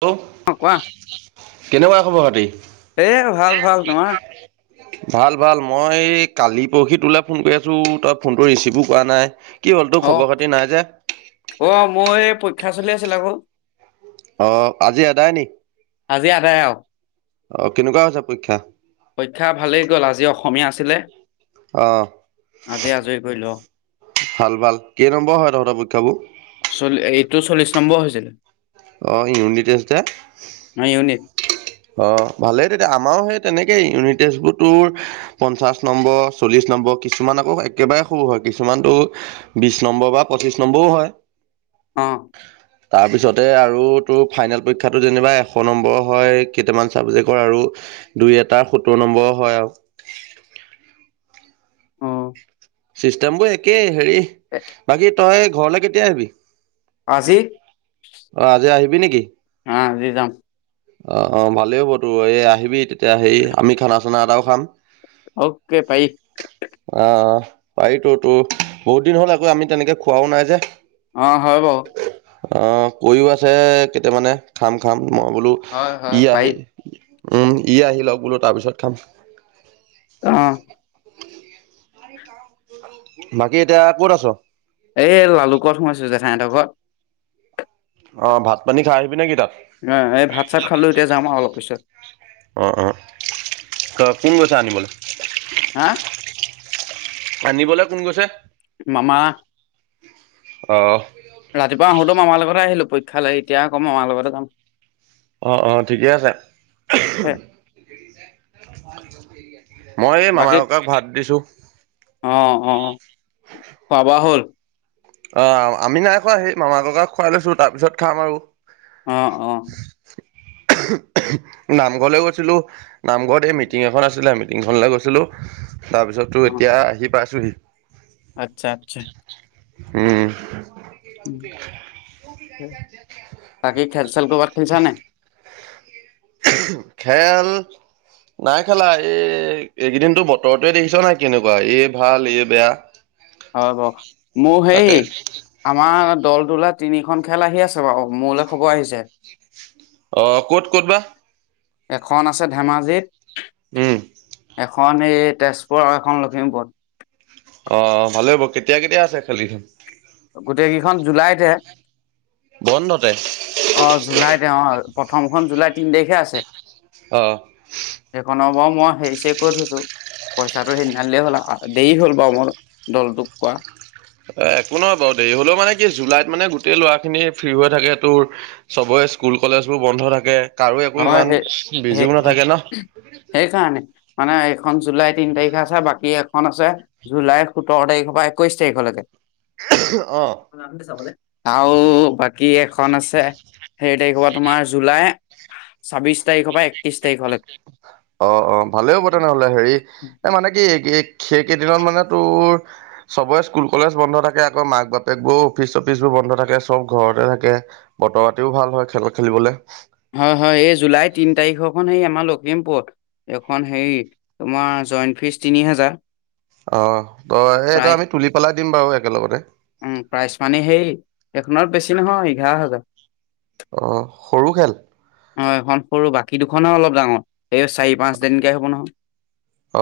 Hello, অ কোৱা কেনেকুৱা খবৰ-খাতি? এ ভাল ভাল তোমাৰ ভাল ভাল, মই কাল, পৰশি তোলে ফোন কৰি আছো, তই ফোনটো ৰিচিভো কৰা নাই। কি হ'ল তোৰ খবৰ খাতি নাই যে অহ অহ মোৰ এই পৰীক্ষা চলি আছিল আক। অ আজি এদায় নি? আজি আদায় অ। অ কেনেকুৱা হৈছে পৰীক্ষা? পৰীক্ষা ভালেই গল আজি অসমীয়া আছিলে, অ' আজি আজৰি কৰিলো আও। ভাল ভাল। কেই নম্বৰৰ হয় তহঁতৰ পৰীক্ষাবোৰ? চল এইটো চল্লিশ নম্বৰ হৈছে। অ ইউনিটেষ্ট হে? আমাৰ ইউনিট অ ভালেই তেতিয়া আমাৰো সেই তেনেকেই ইউনিটেষ্টবোৰ তোৰ পঞ্চাশ নম্বৰ চল্লিশ নম্বৰ কিছুমান আকৌ একেবাৰে সৰু হয়, কিছুমান তোৰ বিশ নম্বৰ বা পঁচিশ নম্বৰও হয়। অ। তাৰ পিছতে আৰু তোৰ ফাইনেল পৰীক্ষাটো যেনিবা এশ নম্বৰৰ হয়। কেইটামান চাবজেক্টৰ আৰু দুই এটাাৰ সত্তৰ নম্বৰ হয় আৰু হয় অ চিষ্টেম বোৰ একেই হেৰি বাকী তই ঘৰলৈ কেতিয়া আহিবি আজি অ আজি আহিবি নেকি একাম অ অ ভালেই হ'ব তো এই আহিবি তেতিয়া হেৰি আমি খানা চানা এটাও খাম অকে পাই পাৰিিতো তো বহুত দিন হ'ল আকৌ আমি তেনেকে খুৱও নাই যে অ হয় বৌ কৰিও আছে কেইটামানে খাম খাম মই বোলো হয় হয় ই ভাই আহি উম ই আহি লওক বোলো তাৰপিছত খাম আহ বাকী এতিয়া ক'ত আছ এই লালুকত সোমাইছো জঠাইহঁতৰ ঘত অ ভাত পানী খাই আহিবি নেকি তাত অ এই ভাত চাত খালো এতিয়া যাম আৰু অলপ পিছত অঁ অ ত কোন গৈছ আনিবলৈ হা আনিবলৈ কোন গৈছে মামা আহ ৰাতিপুৱা আহোতেো মামাৰ লগতে আহিলো পৰীক্ষা লৈ এতিয়া আকৌ মামাৰ লগতে যাম আহ আহ ঠিকেই আছে মই এই মামা বাকী ককাক ভাত দিছো অ অ খাবা হ'ল অ আমি নাই খোৱা আহি মামা ককাক খুৱাই লৈছো তাৰপিছত খাম আৰু অ অ নামঘৰলৈ গৈছিলো নামঘৰত এই মিটিং এখন আছিলে আমি িংখনলৈ গৈছিলোঁ তাৰপিছতো অ এতিয়া আহি পাইছোঁহি আচ্ছা আচ্ছা উ তাকি খেল চেল কবাৰ খেলছা নে খেল নাই খালা এই এইকেইদিনতো বতৰটোৱে দেখিছ নাই কেনেকুৱা এই ভাল এই বেয়া হয় ব মোৰ তাকে সেই আমাৰ দল তোলা তিনিখন খেল আহি আছে বাৰু মোলৈ খবৰ আহিছে অ ক'ত ক'ত বা এখন আছে ধেমাজিত উম, এখন এই তেজপুৰ আৰু এখন লখিমপুৰ অ ভালে হ'ব কেতিয়া কেতিয়া আছে খালিখনোন গোটেই কেইখন জুলাইতে বন্ধতে অ জুলাইতে অ প্ৰথমখন জুলাই তিনি তাৰিখে আছে অঁ সেইখনৰ বাৰু মই হেৰিছে কৈ থৈছো পইচাটো সেইনািলেই হ'ল দেৰি হ'ল বাৰু মোৰ দলটোক কোৱা অ একো নহয় বাৰু দেৰি হলেও মানে কি জুলাইত মানে গোটেই লৰা খিনি ফ্ৰী হৈ থাকে তোৰ চবেই স্কুল কলেজ বোৰ বন্ধ থাকে কাৰো একো হয় ইমান সেই বিজিও সেই নাথাকে ন সেইকাৰণে মানে এইখন জুলাই তিনি তাৰিখে আছে বাকী এখন আছে জুলাই সোতৰ তাৰিখৰ পৰা একৈশ তাৰিখলৈকে অ চাব আৰু বাকী এখন আছে সেই তাৰিখৰ পৰা, তোমাৰ জুলাই ছাব্বিছ তাৰিখৰ পৰা একত্ৰিছ অ', অ', ভালেই হ'ব তেনেহ'লে। হেৰি, এ', মানে কি, কি সেই কেইদিনত মানে তোৰ, চবৰে স্কুল কলেজ বন্ধ থাকে। আকৌ মাক বাপেক বোৰ অফিচ চফিচ বোৰ বন বন্ধ থাকে চব ঘৰতে থাকে বতৰতিও ভাল হয় খেল খেলিবলৈ এখন হেৰি আমাৰ লখিমপুৰত। এখন হেৰি, তোমাৰ জইণ্ট ফিজ তিনি হাজাৰ। অ', তই সেই তই প্ৰাইজ আমি তুলি পেলাই দিম বাৰু একেলগতে। উম, প্ৰাইচ মানে সেই, এখনত বেছি নহয় এঘাৰ হাজাৰ। অ', সৰু খেল। অ', এইখন সৰু, বাকী দুখনহে অলপ ডাঙৰ। এই চাৰি পাঁচ দিনকে হ'ব নহয়।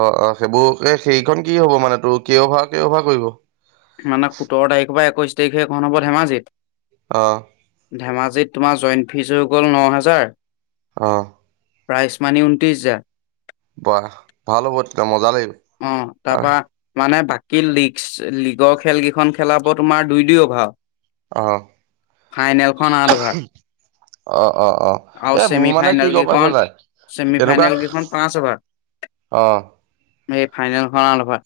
অ', অ', সেইবোৰ সেই সেইখন কি হব মানে, তোৰ কেই অভাৰ কেই অভাৰ কৰিব? মানে সোতৰ তাৰিখৰ পৰা একৈশ তাৰিখে এখন হ'ব ধেমাজিত। অ'। ধেমাজিত তোমাৰ জইণ্ট ফিজ হৈ গ'ল ন হেজাৰ। অ'। প্ৰাইজ মানি ঊনত্ৰিছ হাজাৰ। বাহ! ভাল হ'ব তেতিয়া। মজা লাগিব। অ', তাৰ আহ পৰা মানে বাক কি লীগচ, লীগৰ খেল কেইখন খেলাব তোমাৰ দুই দুই অভাৰ। অ', ফাইনেলখন আঠ অভাৰ। অ', অ', অ', এ', মোৰ মানে কি গম পাইছ নাই। চেমি এনেকুৱা ফাইনেল কেইখন পাঁচ অভাৰ। অ'। এই ফাইনেলখন লভাৰ।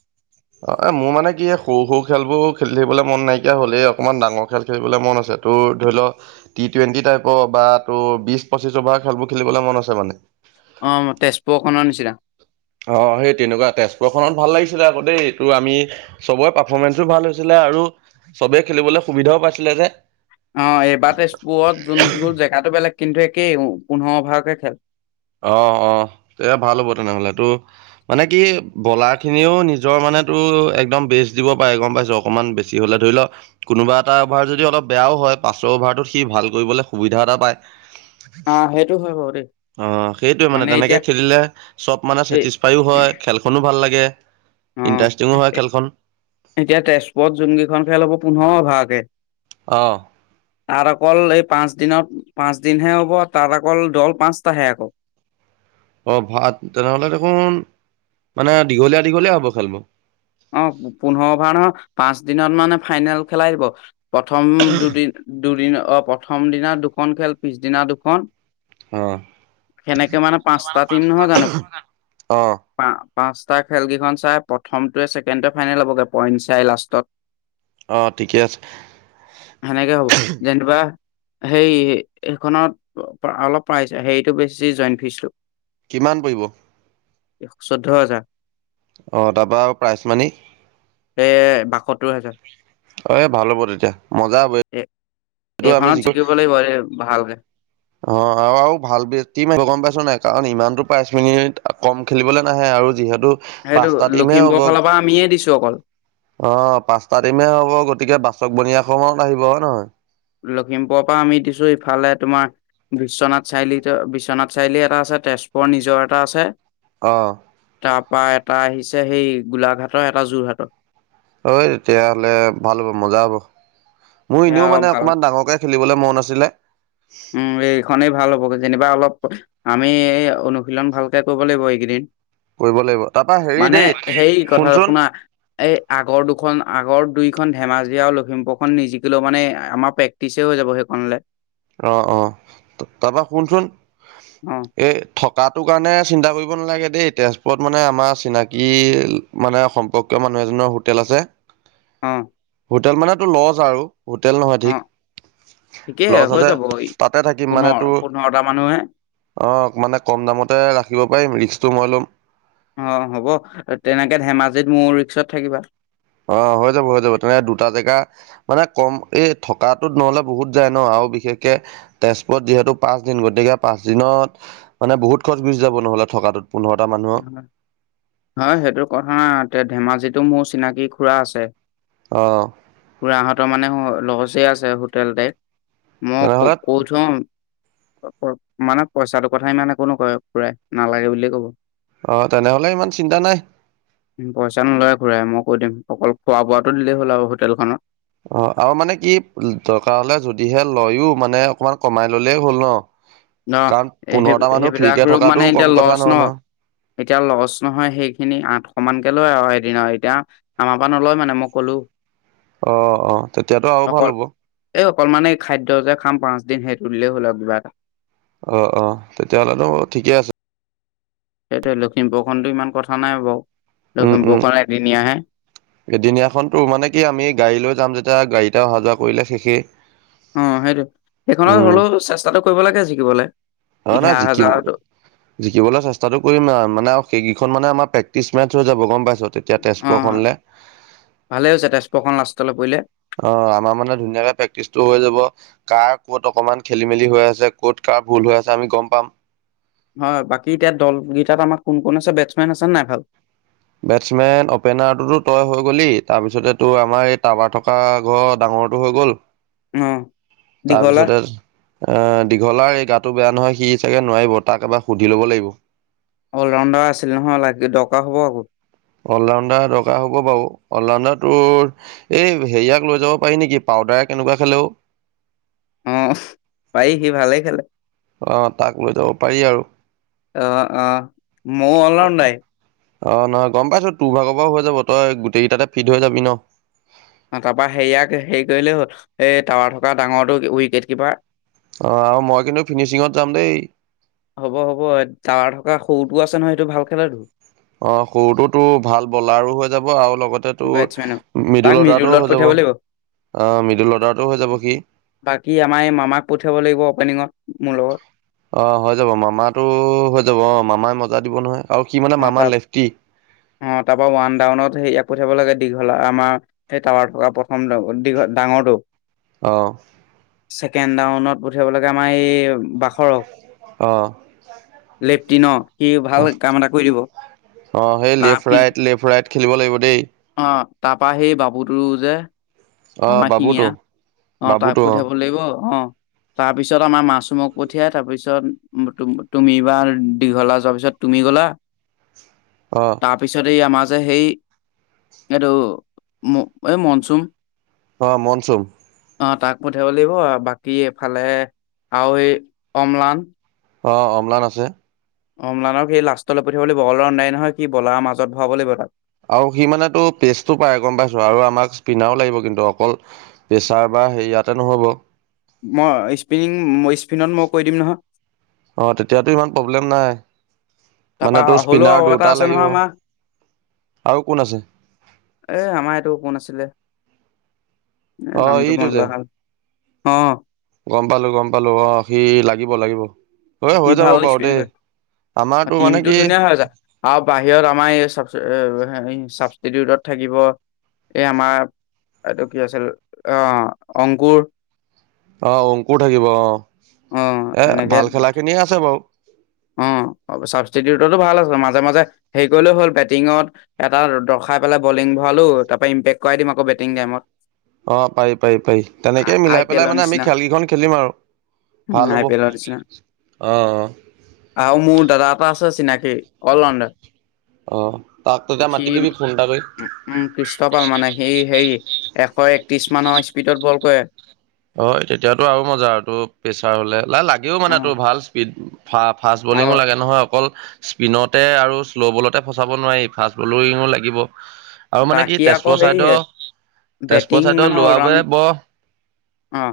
অ', এ', মোৰ মানে কি, এই সৰু সৰু খেলবোৰ খেলি থাকিবলৈ মন নাইকিয়া হ'লেই। অকনমান ডাঙৰ খেল খেলিবলে মন আছে। তোৰ ধৰি ল', টি টুৱেন্টি টাইপৰ বা তোৰ বিশ পঁচিশ অভাৰ খেলবোৰ খেলিবলে মন আছে মানে। অ' তেজপুৰ খনৰ নিচিনা। অ', সেই তেনেকুৱাতে। তেজপুৰখনত ভাল লাগিছিলে আকৌ দেই। তোৰ আমি চবৰে পাৰ্ফমেন্ঞ্চো ভাল হৈছিলে। আৰু চবেই খেলিবলৈ সুবিধাও পাইছিলে যে। অ', এইবাৰ তেজপুৰত জোনবোৰ জেগাতটো বেলেগ। কিন্তু একেই, পোন্ধৰ অভাৰকে খেল। অ', অ', এয়া ভাল হ'ব তেনেহলে। তোৰ মানে কি, বলাৰখিনিও নিজৰ মানে তোৰ একদম বেচ দিব পাৰে গম পাইছ, অকনমান বেছি হ'লে। ধৰিল, কোনোবা এটা অভাৰ যদি অলপ বেয়াও হয়, পাছৰ অভাৰটোত সি ভাল কৰিবলৈ সুবিধা এটা পায়। অ', সেইটো হয় বাৰু দেই। অ', সেইটোৱে মানে, তেনেকে খেলিলে, চব মানে এই চেটিছফাইও হয়, খেলখনো ভাল লাগে। অ', ইণ্টাৰেষ্টিঙো হয় খেলখন এ-এতিয়া তেজপুৰত জোনকেইখন খেল হ'ব পোন্ধৰ অভাৰকে। অ'। তাত অকল এই পাঁচ দিনত, পাঁচ দিনহে হ'ব। তাত অকল দল পাঁচটাহে আকৌ। [inaudible] অ', ভাত, তেনেহ'লে দেখোন মানে দীঘলীয়া, দীঘলীয়া হ'ব খেলবোৰ। অ', পোন্ধৰ অভাৰ নহয়, পাঁচ দিনত মানে ফাইনেল খেলাই দিব। প্ৰথম দুদিন, দুদিন অ', প্ৰথম দিনা দুখন খেল, পিছদিনা দুখন অ সেনেকে মানে পাঁচটা টিম নহয় জানো? অ পা পাঁচটা খেলকেইখন চাই, প্ৰথমটোৱে ছেকেণ্ডৰ ফাইনেল হ'বগে পইণ্ট চাই লাষ্টত। অ ঠিকে আছে সেনেকে হ'ব। যেনিবা হেই, সেইখনত অ-পা- অলপ পাইছে, হেৰিতটো বেছি জইণ্ট ফিজটো। কিমান পৰিব? চৈধ্য হাজাৰ। অ', তাপা আৰু প্ৰাইচ মানি? এ', বাসত্তৰ হাজাৰ। এ', ভাল হ'ব তেতিয়া। মজা হ'বই। এ এইখনত জিকিব লাগিব ভালকে অ আৰু আৰু ভাল তীম আহিব গম পাইছনে নাই কাৰণ ইমানতটো পাইশ মিনিট কম খেলিবলৈ নাহে আৰু যিহেতু সেইটো পাঁচটা টিমহে হ'ব লখিমপুৰৰ ফালৰ পৰা আমিয়ে দিছো অকল অ পাচটা টিমে হ'ব গতিকে বাচক বনিয়া সমত আহিব হয় নহয় লখিমপুৰৰ পৰা আমি দিছো ইফালে তোমাৰ বিশ্বনাথ চাৰিআলিত বিশ্বনাথ চাৰিআলি এটা আছে তেজপুৰ নিজৰ এটা আছে অ তাৰ পৰা এটা আহিছে সেই গোলাঘাটৰ এটা যোৰহাটৰ অঐ তেতিয়াহলে ভাল হ'ব মজা হব মোৰ এয়া এনেও অলপ মানে ভাল অকমান ডাঙৰকে খেলিবলৈ মন আছিলে উ এইখনেই ভাল হব যেনিবা অলপ আমি অনুশীলন ভালকে কৰিব লাগিব এইকেইদিন কৰিব লাগিব তাৰপৰা হেৰি মানে দেই সেই কথা শুনচোন শুনা এই আগৰ দুখন আগৰ দুই এখন ধেমাজি আৰু লখিমপুৰ খন নিজিকিলেও মানে আমাৰ প্ৰেকটিচ হৈ যাব সেইসনলৈ অ অ তাৰপা শুনচোন অ এই থকাটো কাৰণে চিন্তা কৰিব থাকিব নালাগে দেই তেজপুৰত মানে আমাৰচিনাকি মানে সম্পৰ্কীয় মানুহ এজনৰ হোটেল আছে উ হোটেল মানে তু লজ আৰু হোটেল নহয় ঠিক ঠিকেই হৈ ততে যাব তাতে থাকিম মানে পোন্ধৰ তোৰ পোন্ধৰটা মানুহে অ মানে কম দামতে ৰাখিব পাৰিম ৰিক্সটো মই ল'ম অ হ'ব তেনেকে ধেমাজিত মোৰ ৰিক্সত থাকিবা অ হৈ যাব হৈ যাব তেনে দুটা জেগা মানে কম এই থকাটোত নহলে বহুত যায় ন আৰু বিশেষকে তেজপুৰত যিহেতু পাচ দিন গতিকে পাচ দিনত মানে বহুত খৰচ গুচি যাব নহয় থকাটো হয় সেইটো কথা নাই এ ধেমাজিতো মোৰ চিনাকি খুৰা আছে অ খুৰাহতৰ মানে লজআছে হোটেল টাইত মই তেনেহ'লে কৈথম মানে পইচাটোৰ কথা ইমান একো নকয় খুৰাই নালাগে বুলিয়ে কব অ তেনেহ'লে ইমান চিন্তা নাই উ পইচা নলয় খুৰাই মই কৈ দিম অকল খোৱা বোৱাটো দিলেই হ'ল আৰু হোটেলখনত অ আৰু মানে কি দৰকাৰ হলে যদিহে লয়ো মানে অকমান কমাই ললেই হ'ল ন ন কাৰণ সেই পোন্ধৰটা মানুহ ফ্ৰীকে সেইবিলাক ৰপ মানে থকাটোও কম এতিয়া কথা লচ ন নহয় নহয় এতিয়া লছ নহয় সেইখিনি আঠশ মান কে লয় আৰু দিনা এতিয়া আমাৰ পৰা নলয় মানে মই কলো অ অ তেতিয়াতো আৰু ভাল হ'ব অকলমানে খাদ্য যে খাম পাচদিন সেইটোুদিলেই হ'ল আ কিবা এটা অ অ তেতিয়াহলেনো ঠিকে আছে সেইটোে লখিমপুৰ খন ইমান কথা নাই বাৰু উ লখিমপুৰখন এদিনীয়াহে উএদিনীয়াখন তো মানে কি আমি গাড়ী লৈ যাম যেতিয়া গাড়ীত তেওঁ অহখ যোৱা কৰিলে শেষেই অ সেইটো সেইখনত হলেও চেষ্টাটো কৰিব লাগে জিকিবলৈ অ নাই জিকিব জিকিবলৈ চেষ্টাতটো কৰিম মানে সেই খন মানে আমাৰ প্ৰেক্টিচ মেচ হৈ যাব গম পাইছ তেতিয়া অ তেজপুৰখনলৈ ভালেই হৈছে তেজপুৰখন লাষ্টলৈ পৰিলে অ আমাৰ মানে ধুনীয়াকে প্ৰেক্টিচটো হৈ যাব কাৰ ক'ত অকমান খেলি মেলি হৈ আছে ক'ত কাৰ ভুল হৈ আছে আমি গম পাম হয় বাকী এতিয়া দলকেইটাত আমাৰ কোন কোন আছে বেটছমেন আছেনে নাই ভাল বেটছমেন অপেনাৰটোতো তই হৈ গ'লি তাৰপিছতে তো আমাৰ এই টাৱাৰ থকা ঘৰ ডাঙৰ মোৰটো হৈ গ'ল অ তাৰ দীঘলা পিছতে এ দীঘলাৰ এই গাত তো বেয়া নহয় সি সিচাগে নোৱাৰিব তাক এবাৰ সুধি ল'ব লাগিব অল ৰাউণ্ডাৰ আছিল নহয় লাগ দৰকাৰ হ'ব আকৌ অলডাৰ দৰ হ'ব বাৰু অলডাৰ তোৰ এই হেৰিয়াক লৈ যাব পাৰি নেকি পাউাৰ প্ৰায় কেনেকুৱা খেলেও অ পাৰ সি ভালেই খেলে আহ তাক লৈ যাব পাৰি আৰু অ অ ময় অলৰাউডাই অ নহয় গম পাইছো তোৰ ভাগৰ পৰাও হৈ যাব তই গোটেইকেইটাতে ফিট হৈ যাবি ন অ তাৰপা হেয়াক হেৰি কৰিলেই হ'ল এই টাৱাৰ থকা ডাঙৰটোো উইকেট কিপাৰ অ আৰু মই কিন্তু ফিনিচিঙত যাম দেই হ'ব হ'ব তাৱা থকা সৰুটোও আছে নহয় সেইটো ভাল খেলাো অ সৰুটোো তো ভাল বলাৰো হৈ যাব আৰু অল লগতে তো বেটছমেনৰ তাক মিডিল অৰ্ডাৰটোও মিডুলত হৈ যাব পঠিয়াব লাগিব আহ মিডুল অৰ্ডাৰটোো হৈ যাব কিি পনিঙত মলত অ হৈ যাব মামাো হৈ যাব অ মামাই মজা দিব নহয় আৰু সি মানে অ মামা ত লেফটি অ তাৰপা ওৱান ডাউনত পঠিয়াব লাগে দীঘলা আমাৰ সেই টাৱাৰ থকা প্ৰথম দীঘল ডাঙৰটো আহ ছেকেণ্ডউনত পঠিয়াব লাগে আমাৰ এই বাখৰস অ', লি ন সি ভাল কাম এটা কৰি দিব অ সেই তাৰ লেফট পিছ ৰাইট লেফট ৰাইট খেলিব লাগিব দেই [unintelligible] অ', আমাৰ শিঙিয়ীয়া বাবুটো অ তাক বাবুটো অ', পঠিয়াব লাগিব অ তাৰ পিছত আমাৰ মাছমখ পঠিয়াই তাৰ পিছত তুমি বাাৰ দীঘলা যোৱাৰ পিছত তুমি গ'লা [unintelligible] অ', তাৰপিছতে আমাৰ যে সেই এইটো এই মনচুম অ মনচুম অ তাক পঠিয়াব লাগিব বাকী এফালে আৰু সেই অমলান অ অমলান আছে অমলানক সেই লাষ্টলৈ পঠিয়াব লাগিব বল ৰধাই নহয় কি বলাৰ মাজত ভৰাব লাগিব তাক আৰু সি মানে তো প্ৰেচটো পায় গম পাইছো আৰু আমাক প্পিাৰ লাগিব কিন্তু অকল প্ৰেচাৰ বা সেই ইয়াতে নহ'ব মই স্পিনং স্পিনত মই কৈ দিম নহয় অ তেতিয়াতো ইমান প্ৰব্লেম নাই তাৰপা মানে তোৰ হ'লেও স্পিনাৰ আৰু এটা দুটা আছে লাগিব নহয় আমাৰ আৰু কোন আছে এ আমাৰ এইটো কোন আছিলে এ অ', নামটোো ইটো যে মনলাল অ গম পালো গম পালো অ সি লাগিব লাগিব স হৈ হৈ যাব ভাল বাৰু এক্প দেই আমাৰতো টিম মানে টো কি ধুনীয়া হৈ আছ আৰু বাহিৰত আমাৰ এই চ চাবিউটত থাকিব এই আমাৰ এইটো কি আছিল অ অংকুৰ অ অংকু থাকিব অ অ এ এনেকে ভাল খেলা খিনিয়ে আছে বাৰ [unintelligible] ছাবিটিউটতো ভাল আছে মাজে মাজে হেৰি কৰিলেও হ'ল বেটিঙত এটা দৰ্শাই পেলাই বলিং ভালো তাৰপ পৰা ইম্পেক্ কৰাই দিম আক বেটিং াইমত অ পাৰি পাৰি পাৰি তেনেকেই আই মিলাই পি পেলাই এলৰ মানে আমি নিচিনা খেল কেইখন খেলিম আৰু উম ভাল আই হ'ব পি এলৰ নিচিনা অ অ আৰু মোৰ দাদা এটা আছে চিনাকি অল ৰাডাৰ অ তাক তেতিয়া মাতি দিবি ফোনটা উম ক্ৰীষ্টপাল মানে সি হেৰি এশ একত্ৰিশ মানৰ স্পীডত বল কৰে হয় তেতিয়াতো আৰু মজা আৰু তোৰ প্ৰেছাৰ হলে লাই লাগেও অ মানে তোৰ ভাল স্পীড ফা ফাষ্ট আৰু বলিঙো লাগে নহয় অকল স্পিনতে আৰু শ্ল' বলতে ফচাব নোৱাৰি ফাষ্ট বলোো লাগিব আৰু মানে কি সি আকৌ তেজপুৰ সেয়ে চাইদৰ বেটিং তেজপত চাইদ মানে লোৱাব অলৰাউণ্ড বৰ অ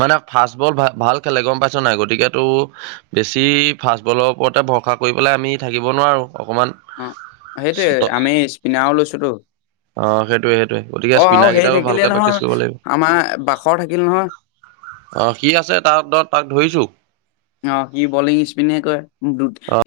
মানে ফাষ্টবল ভ ভাল খেলে গম পাইছ নাই গতিক তটো বেছি ফাষ্টবলৰ ওপৰত তে ভৰসা কৰি পেলাই আমি থাকিব নোৱাৰোঁ অ সেইটোয়ে অকণমান আমি স্পিনাৰ লৈছোতো অ সেইটোৱে সেইটোৱে গতিকে অ স্পিনাৰ আৰু ইৰি কেইটাও ভালকে থাকিলে প্ৰেক্টিচ কৰিব নহয় লাগিব। আমাৰ বাখৰ থাকিল নহয় অ কি আছে তাহ তৰত তাক ধৰিছো অ সি বলিং স্পিনে কয় দু অ